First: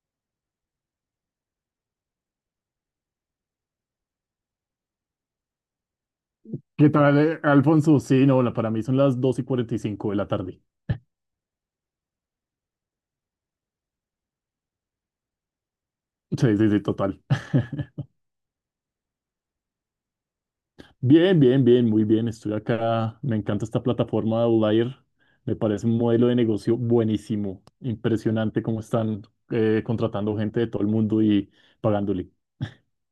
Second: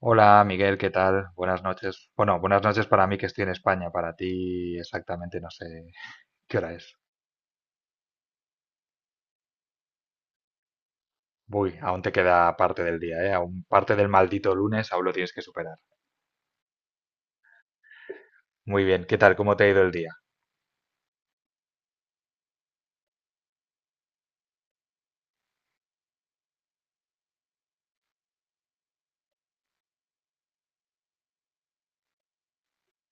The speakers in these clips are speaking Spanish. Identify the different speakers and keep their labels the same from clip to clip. Speaker 1: Hola Miguel, ¿qué tal? Buenas noches. Bueno, buenas noches para mí que estoy en España, para ti exactamente no sé qué hora
Speaker 2: ¿Qué
Speaker 1: es.
Speaker 2: tal, Alfonso? Sí, no, para mí son las 2:45 de la tarde.
Speaker 1: Uy, aún te queda parte del día, ¿eh? Aún parte del maldito lunes, aún lo tienes que superar.
Speaker 2: Sí, sí, sí, total.
Speaker 1: Muy bien, ¿qué tal? ¿Cómo te ha ido el día?
Speaker 2: Bien, bien, bien, muy bien. Estoy acá. Me encanta esta plataforma de Outlier. Me parece un modelo de negocio buenísimo. Impresionante cómo están contratando gente de todo el mundo y pagándole.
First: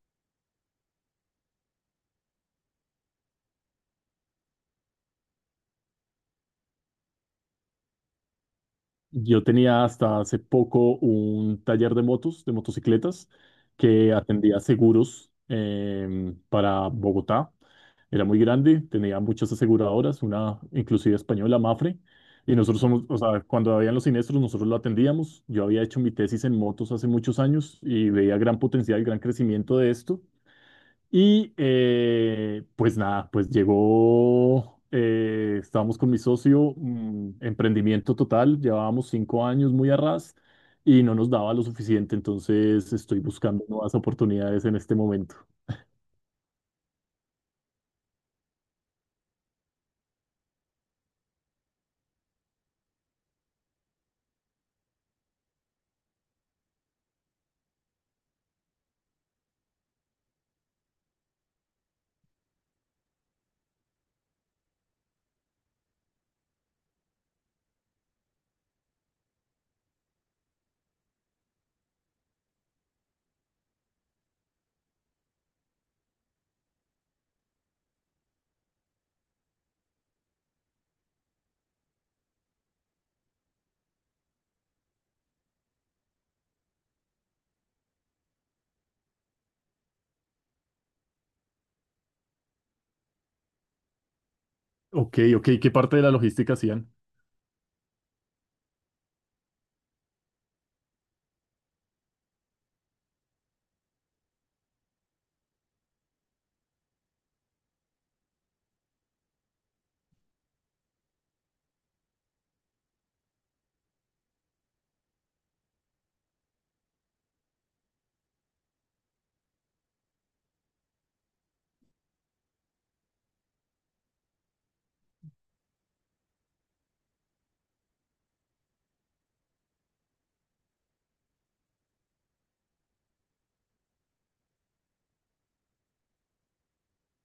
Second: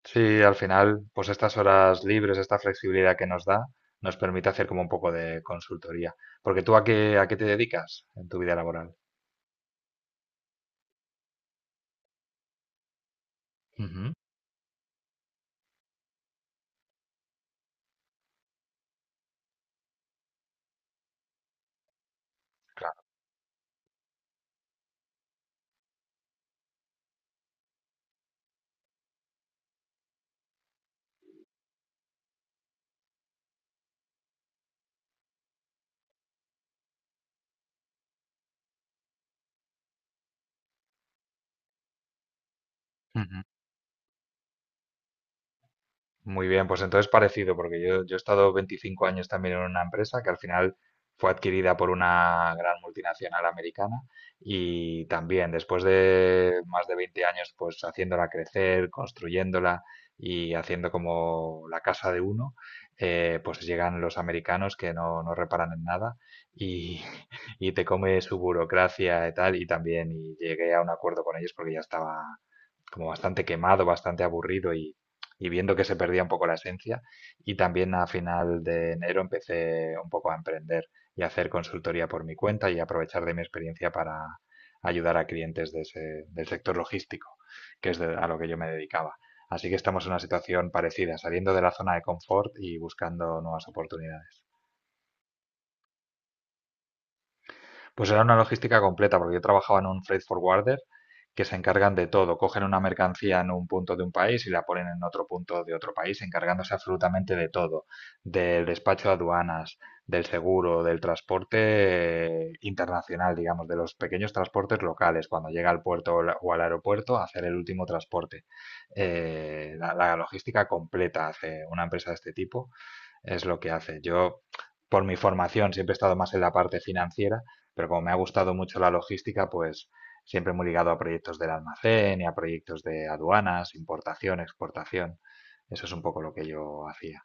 Speaker 1: Sí, al final, pues estas horas libres, esta flexibilidad que nos da, nos permite hacer como un poco de consultoría. Porque tú a qué te dedicas en tu vida laboral?
Speaker 2: Yo tenía hasta hace poco un taller de motos, de motocicletas,
Speaker 1: Ujú,
Speaker 2: que atendía seguros para Bogotá. Era muy grande, tenía muchas aseguradoras, una inclusive española, Mafre, y nosotros somos, o sea, cuando habían los siniestros, nosotros lo atendíamos. Yo había hecho mi tesis en motos hace muchos años y veía gran potencial, gran crecimiento de esto. Y pues nada, pues llegó, estábamos con mi socio, emprendimiento total, llevábamos 5 años muy a ras y no nos daba lo suficiente, entonces estoy
Speaker 1: claro.
Speaker 2: buscando nuevas oportunidades en este momento.
Speaker 1: Muy bien, pues entonces parecido, porque yo he estado 25 años también en una empresa que al final fue adquirida por una gran multinacional americana y también después de más de 20 años pues haciéndola crecer, construyéndola y haciendo como la casa de uno, pues llegan los americanos que no reparan en nada y, y te come su burocracia y tal y también y llegué a un acuerdo con ellos porque ya estaba como bastante quemado, bastante aburrido y viendo que se perdía un poco la esencia. Y también a final de enero empecé un poco a emprender y a hacer consultoría por mi cuenta y aprovechar de mi experiencia para ayudar a clientes de del sector logístico, que es a lo que yo me dedicaba. Así que estamos en una situación parecida, saliendo de la zona de confort y buscando nuevas oportunidades.
Speaker 2: Ok, ok, ¿qué parte de la logística hacían?
Speaker 1: Pues era una logística completa, porque yo trabajaba en un freight forwarder que se encargan de todo. Cogen una mercancía en un punto de un país y la ponen en otro punto de otro país, encargándose absolutamente de todo, del despacho de aduanas, del seguro, del transporte internacional, digamos, de los pequeños transportes locales, cuando llega al puerto o o al aeropuerto, hacer el último transporte. La logística completa hace una empresa de este tipo es lo que hace. Yo, por mi formación, siempre he estado más en la parte financiera, pero como me ha gustado mucho la logística, pues siempre muy ligado a proyectos del almacén y a proyectos de aduanas, importación, exportación. Eso es un poco lo que yo hacía.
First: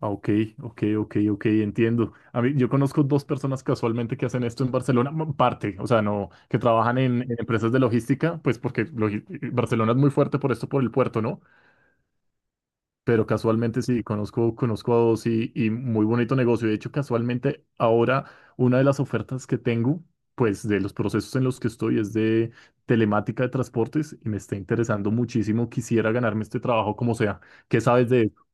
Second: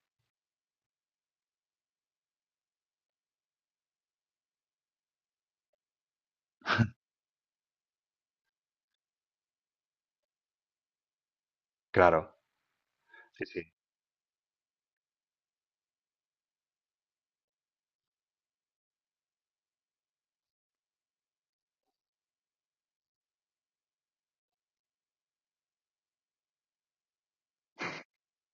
Speaker 2: Ah, ok, ok, ok, ok, entiendo. A mí, yo conozco dos personas casualmente que hacen esto en Barcelona, parte, o sea, no, que trabajan en empresas de logística, pues porque Barcelona es muy fuerte por esto, por el puerto, ¿no?
Speaker 1: Claro,
Speaker 2: Pero
Speaker 1: sí, sí.
Speaker 2: casualmente sí, conozco, conozco a dos y muy bonito negocio. De hecho, casualmente ahora una de las ofertas que tengo, pues de los procesos en los que estoy es de telemática de transportes y me está interesando muchísimo. Quisiera ganarme este trabajo como sea. ¿Qué sabes de eso?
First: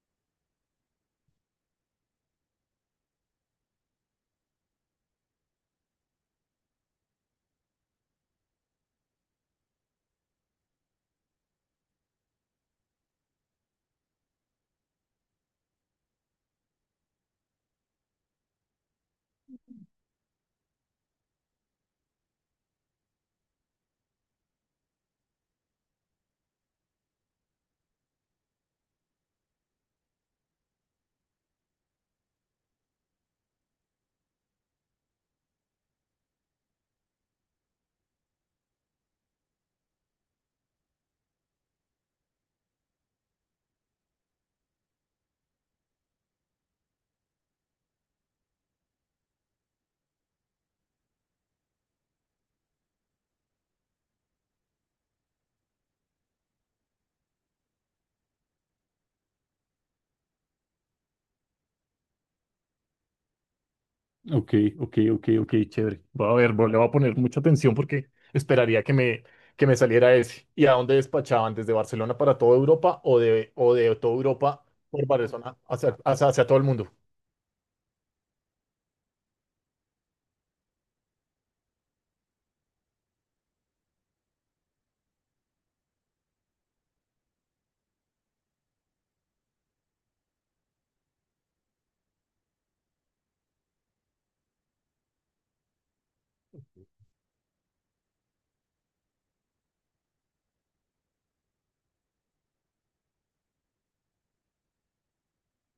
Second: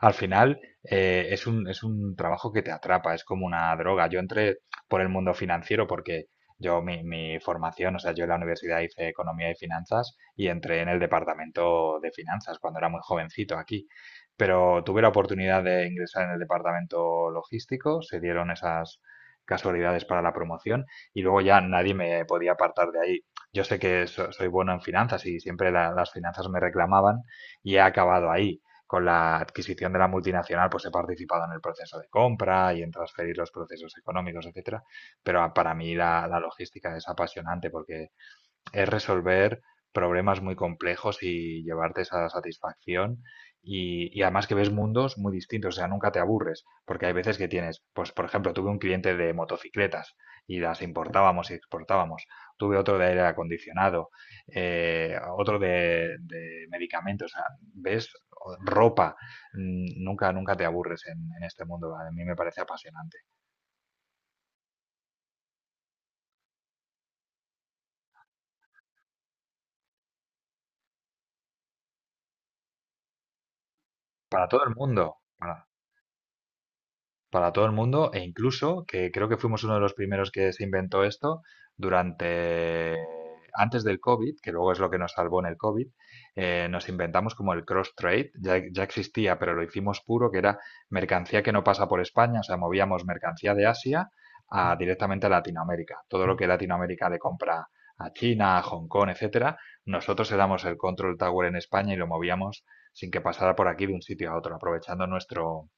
Speaker 1: Al final es un trabajo que te atrapa, es como una droga. Yo entré por el mundo financiero porque yo mi formación, o sea, yo en la universidad hice economía y finanzas y entré en el departamento de finanzas cuando era muy jovencito aquí. Pero tuve la oportunidad de ingresar en el departamento logístico, se dieron esas casualidades para la promoción y luego ya nadie me podía apartar de ahí. Yo sé que soy bueno en finanzas y siempre las finanzas me reclamaban y he acabado ahí con la adquisición de la multinacional, pues he participado en el proceso de compra y en transferir los procesos económicos, etcétera. Pero para mí la logística es apasionante porque es resolver problemas muy complejos y llevarte esa satisfacción. Y además que ves mundos muy distintos, o sea, nunca te aburres, porque hay veces que tienes, pues por ejemplo, tuve un cliente de motocicletas y las importábamos y exportábamos, tuve otro de aire acondicionado, otro de medicamentos, o sea, ves ropa, nunca, nunca te aburres en este mundo, a mí me parece apasionante.
Speaker 2: Ok, ok, ok, ok, chévere. Voy a ver, le voy a poner mucha atención porque esperaría que me saliera ese. ¿Y a dónde despachaban? ¿Desde Barcelona para toda Europa o de toda
Speaker 1: Para todo
Speaker 2: Europa
Speaker 1: el
Speaker 2: por
Speaker 1: mundo,
Speaker 2: Barcelona
Speaker 1: para,
Speaker 2: hacia, hacia hacia todo el mundo?
Speaker 1: Para todo el mundo, e incluso que creo que fuimos uno de los primeros que se inventó esto durante antes del COVID, que luego es lo que nos salvó en el COVID, nos inventamos como el cross trade, ya, ya existía, pero lo hicimos puro, que era mercancía que no pasa por España, o sea, movíamos mercancía de Asia a, directamente a Latinoamérica. Todo lo que Latinoamérica le compra a China, a Hong Kong, etcétera, nosotros éramos el control tower en España y lo movíamos sin que pasara por aquí de un sitio a otro, aprovechando nuestro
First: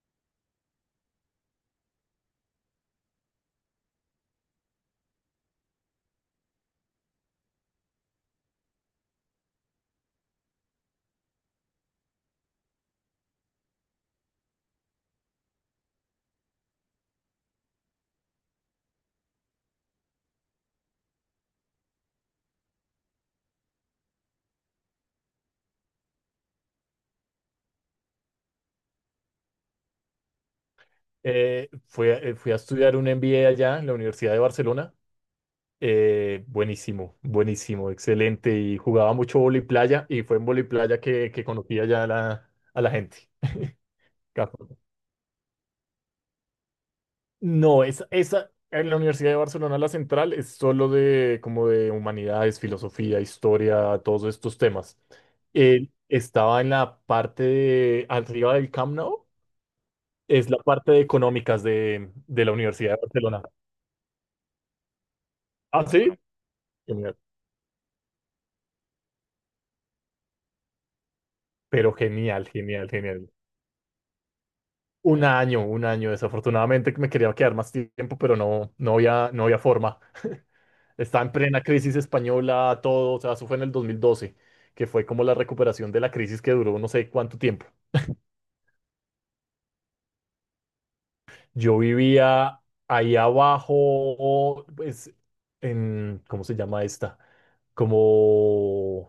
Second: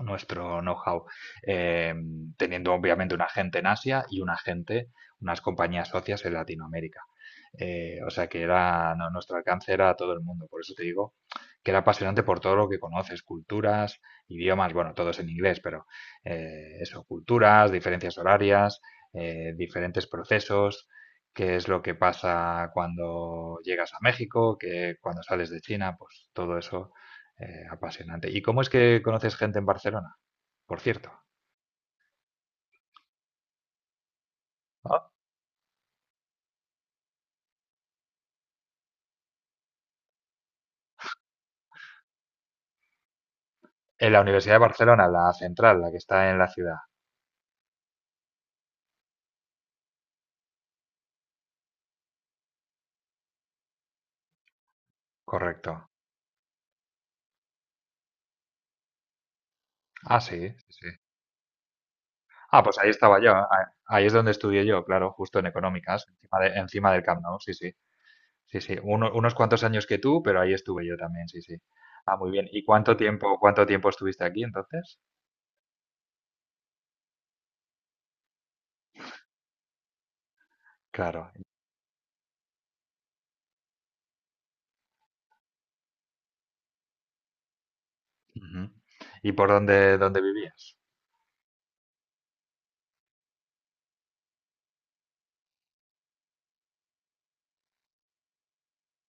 Speaker 1: nuestro know-how, eh, teniendo obviamente un agente en Asia y un agente, unas compañías socias en Latinoamérica. O sea que era no, nuestro alcance era a todo el mundo, por eso te digo que era apasionante por todo lo que conoces, culturas, idiomas, bueno, todos en inglés, pero culturas, diferencias horarias, diferentes procesos, qué es lo que pasa cuando llegas a México, que cuando sales de China, pues todo eso apasionante. ¿Y cómo es que conoces gente en Barcelona? Por cierto.
Speaker 2: Fui a estudiar un MBA allá en la Universidad de Barcelona.
Speaker 1: ¿No?
Speaker 2: Buenísimo, buenísimo, excelente. Y jugaba mucho vóley playa y fue en vóley playa que conocí allá a la gente.
Speaker 1: En la Universidad de
Speaker 2: Capo.
Speaker 1: Barcelona, la central, la que está en la ciudad.
Speaker 2: No, esa en la Universidad de Barcelona, la central, es solo de como de humanidades, filosofía, historia, todos estos temas.
Speaker 1: Correcto.
Speaker 2: Él estaba en la parte de arriba del Camp Nou,
Speaker 1: Ah, sí,
Speaker 2: es la
Speaker 1: sí, sí.
Speaker 2: parte de económicas de la
Speaker 1: Ah, pues ahí
Speaker 2: Universidad de
Speaker 1: estaba yo.
Speaker 2: Barcelona.
Speaker 1: Ahí es donde estudié yo, claro, justo en
Speaker 2: Ah,
Speaker 1: económicas,
Speaker 2: sí.
Speaker 1: encima, encima del
Speaker 2: Genial.
Speaker 1: Camp Nou, sí, sí. Sí, sí. Unos cuantos años que tú, pero ahí estuve yo también, sí, sí.
Speaker 2: Pero
Speaker 1: Ah, muy
Speaker 2: genial,
Speaker 1: bien. ¿Y
Speaker 2: genial,
Speaker 1: cuánto
Speaker 2: genial.
Speaker 1: tiempo, cuánto tiempo estuviste aquí entonces?
Speaker 2: Un año, un año. Desafortunadamente me quería quedar más tiempo, pero no, no había, no había forma. Está
Speaker 1: Claro.
Speaker 2: en plena crisis española, todo. O sea, eso fue en el 2012 que fue como la recuperación de la crisis que duró no sé cuánto tiempo.
Speaker 1: Ujú. ¿Y por dónde vivías?
Speaker 2: Yo vivía ahí abajo, pues, en, ¿cómo se llama esta? Como,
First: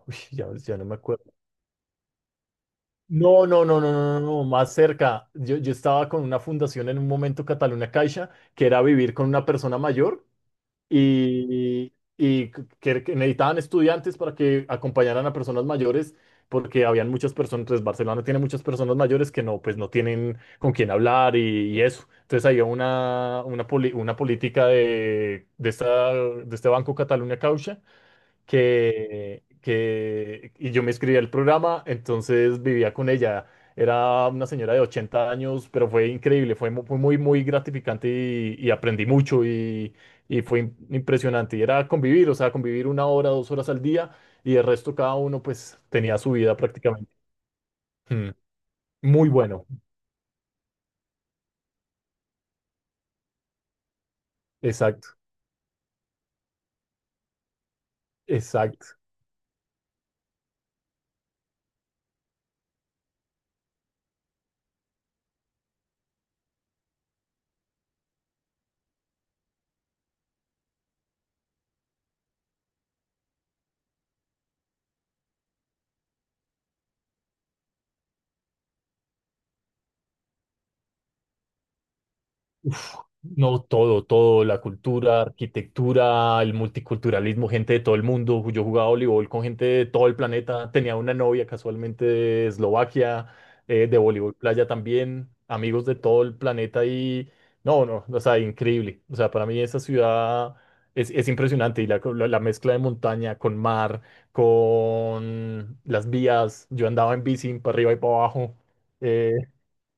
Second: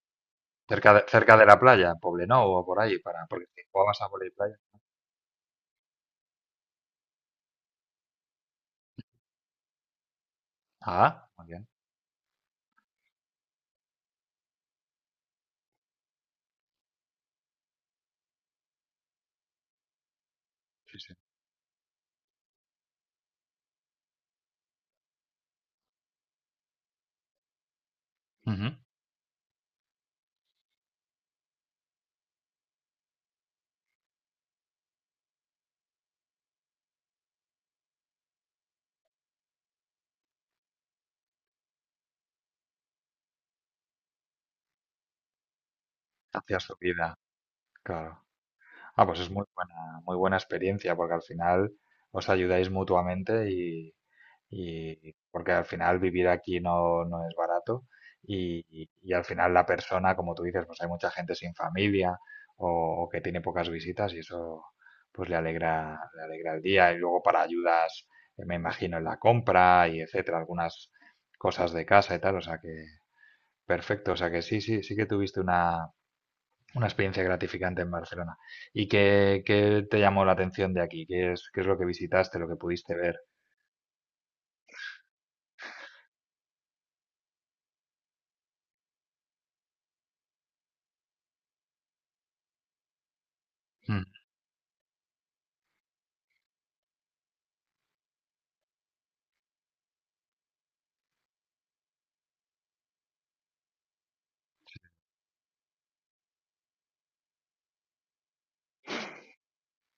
Speaker 2: uy, ya, ya no me acuerdo.
Speaker 1: Cerca de la playa, en Poblenou o por ahí? Para,
Speaker 2: No,
Speaker 1: porque si
Speaker 2: no, no, no,
Speaker 1: jugabas a
Speaker 2: no, no, no,
Speaker 1: voleibol.
Speaker 2: más cerca. Yo estaba con una fundación en un momento, Cataluña Caixa, que era vivir con una persona mayor
Speaker 1: Ah, muy bien.
Speaker 2: y que necesitaban estudiantes para que acompañaran a personas mayores, porque habían muchas personas, pues Barcelona tiene muchas personas mayores que no, pues no tienen con quién
Speaker 1: Sí, sí.
Speaker 2: hablar y eso. Entonces había una, una política de, esta, de este Banco Cataluña Caixa
Speaker 1: Ujú.
Speaker 2: que y yo me inscribí al programa, entonces vivía con ella. Era una señora de 80 años, pero fue increíble, fue, fue muy, muy gratificante y aprendí mucho y fue impresionante. Y era convivir, o sea, convivir 1 hora, 2 horas al día y el resto cada uno pues tenía su vida
Speaker 1: Hacia su
Speaker 2: prácticamente.
Speaker 1: vida, claro.
Speaker 2: Mm.
Speaker 1: Ah, pues
Speaker 2: Muy
Speaker 1: es
Speaker 2: bueno.
Speaker 1: muy buena experiencia, porque al final os ayudáis mutuamente
Speaker 2: Exacto,
Speaker 1: y porque al final vivir aquí no, no es barato y,
Speaker 2: exacto.
Speaker 1: y al final la persona, como tú dices, pues hay mucha gente sin familia o que tiene pocas visitas y eso pues le alegra el día y luego para ayudas, me imagino, en la compra y etcétera, algunas cosas de casa y tal, o sea que perfecto, o sea que sí, sí, sí que tuviste una experiencia gratificante en Barcelona. ¿Y qué te llamó la atención de aquí? Qué es lo que visitaste, lo que pudiste ver?
Speaker 2: No, todo, todo, la cultura, arquitectura, el multiculturalismo, gente de todo el mundo. Yo jugaba voleibol con gente de todo el planeta. Tenía una novia casualmente de Eslovaquia, de
Speaker 1: Mm.
Speaker 2: voleibol playa también, amigos de todo el planeta y no, no, o sea, increíble. O sea, para mí esa ciudad es impresionante y la, la mezcla de montaña con mar, con las vías. Yo andaba en bici para arriba y para abajo. eh,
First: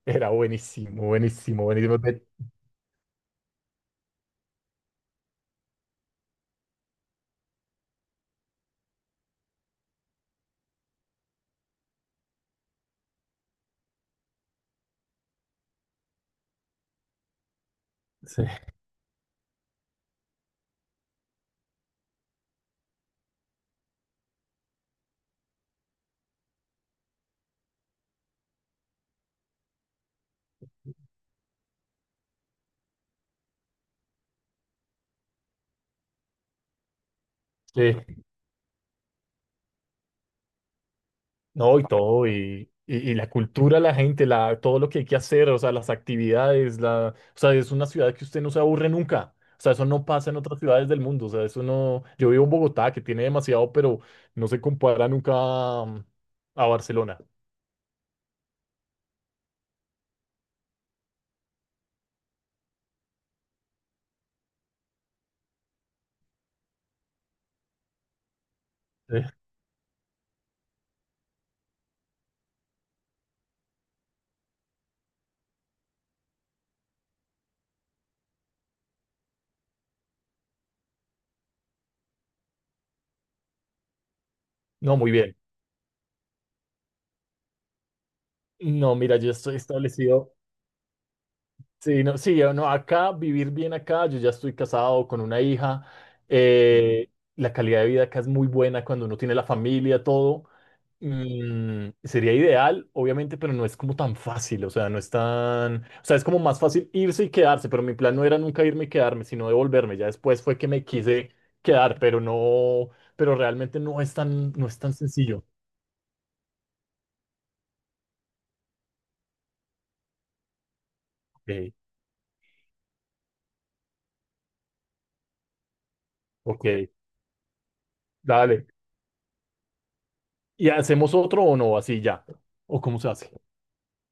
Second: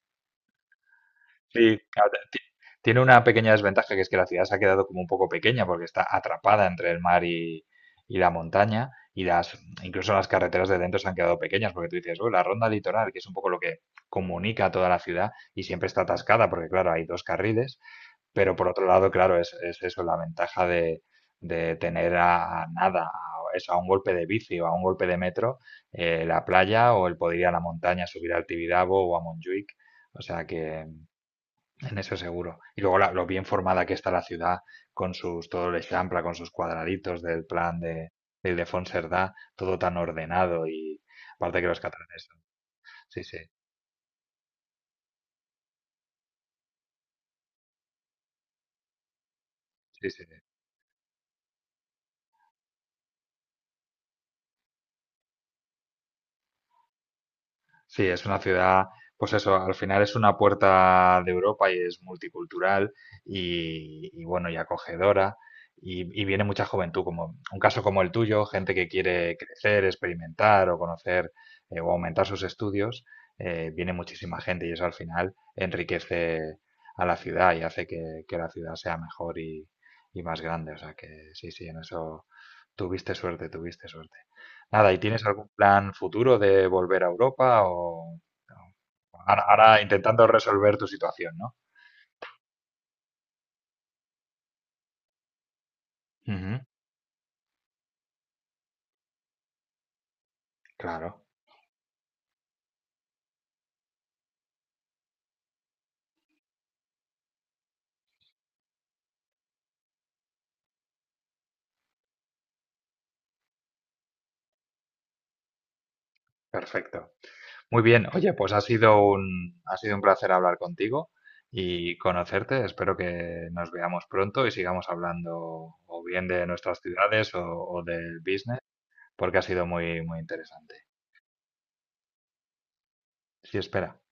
Speaker 2: Era buenísimo, buenísimo,
Speaker 1: Sí,
Speaker 2: buenísimo.
Speaker 1: claro,
Speaker 2: Ve-
Speaker 1: tiene una pequeña desventaja que es que la ciudad se ha quedado como un poco pequeña porque está atrapada entre el mar y la montaña y las incluso las carreteras de dentro se han quedado pequeñas porque tú dices, "Uy, la ronda litoral, que es un poco lo que comunica a toda la ciudad y siempre está atascada porque claro, hay dos carriles.
Speaker 2: Sí.
Speaker 1: Pero por otro lado, claro, es eso, la ventaja de tener a nada, a, eso, a un golpe de bici o a un golpe de metro, la playa o el poder ir a la montaña, subir al Tibidabo o a Montjuic. O sea que en eso seguro. Y luego lo bien formada que está la ciudad con sus, todo el Eixample, con sus cuadraditos del plan
Speaker 2: Sí,
Speaker 1: de Ildefons Cerdá, todo tan ordenado y aparte que los
Speaker 2: no, y
Speaker 1: catalanes,
Speaker 2: todo,
Speaker 1: son-
Speaker 2: y
Speaker 1: sí,
Speaker 2: la
Speaker 1: sí,
Speaker 2: cultura, la gente, la, todo lo que hay que hacer, o sea, las actividades, la, o sea, es una ciudad que usted no se aburre nunca. O sea, eso no
Speaker 1: sí, sí.
Speaker 2: pasa en otras ciudades del mundo. O sea, eso no. Yo vivo en Bogotá, que tiene demasiado, pero no se compara nunca mm, a Barcelona.
Speaker 1: Sí, es una ciudad, pues eso, al final es una puerta de Europa y es multicultural y bueno, y acogedora. Y viene mucha juventud, como un caso como el tuyo, gente que
Speaker 2: Sí.
Speaker 1: quiere crecer, experimentar o conocer o aumentar sus estudios, viene muchísima gente y eso al final enriquece a la ciudad y hace que la ciudad sea mejor y más grande. O sea que sí, sí, en eso tuviste suerte, tuviste suerte. Nada, ¿y
Speaker 2: No, muy
Speaker 1: tienes
Speaker 2: bien.
Speaker 1: algún plan futuro de volver a Europa o
Speaker 2: No, mira, yo
Speaker 1: ahora,
Speaker 2: estoy
Speaker 1: ahora intentando
Speaker 2: establecido.
Speaker 1: resolver tu situación, ¿no?
Speaker 2: Sí, no, sí, yo no, acá, vivir bien acá, yo ya estoy casado con una hija,
Speaker 1: Ujú,
Speaker 2: la calidad de vida acá es muy buena cuando uno tiene la familia, todo,
Speaker 1: claro,
Speaker 2: sería ideal, obviamente, pero no es como tan fácil, o sea, no es tan, o sea, es como más fácil irse y quedarse, pero mi plan no era nunca irme y quedarme, sino devolverme, ya después fue que me quise quedar, pero no, pero realmente no es tan, no es tan sencillo.
Speaker 1: perfecto. Muy bien, oye, pues ha sido un placer hablar contigo
Speaker 2: Ok,
Speaker 1: y conocerte. Espero que nos veamos pronto y sigamos hablando o bien de
Speaker 2: ok,
Speaker 1: nuestras ciudades o del business,
Speaker 2: dale,
Speaker 1: porque ha sido muy, muy
Speaker 2: ¿y
Speaker 1: interesante.
Speaker 2: hacemos otro o no, así ya? ¿O cómo se hace?
Speaker 1: Sí, espera.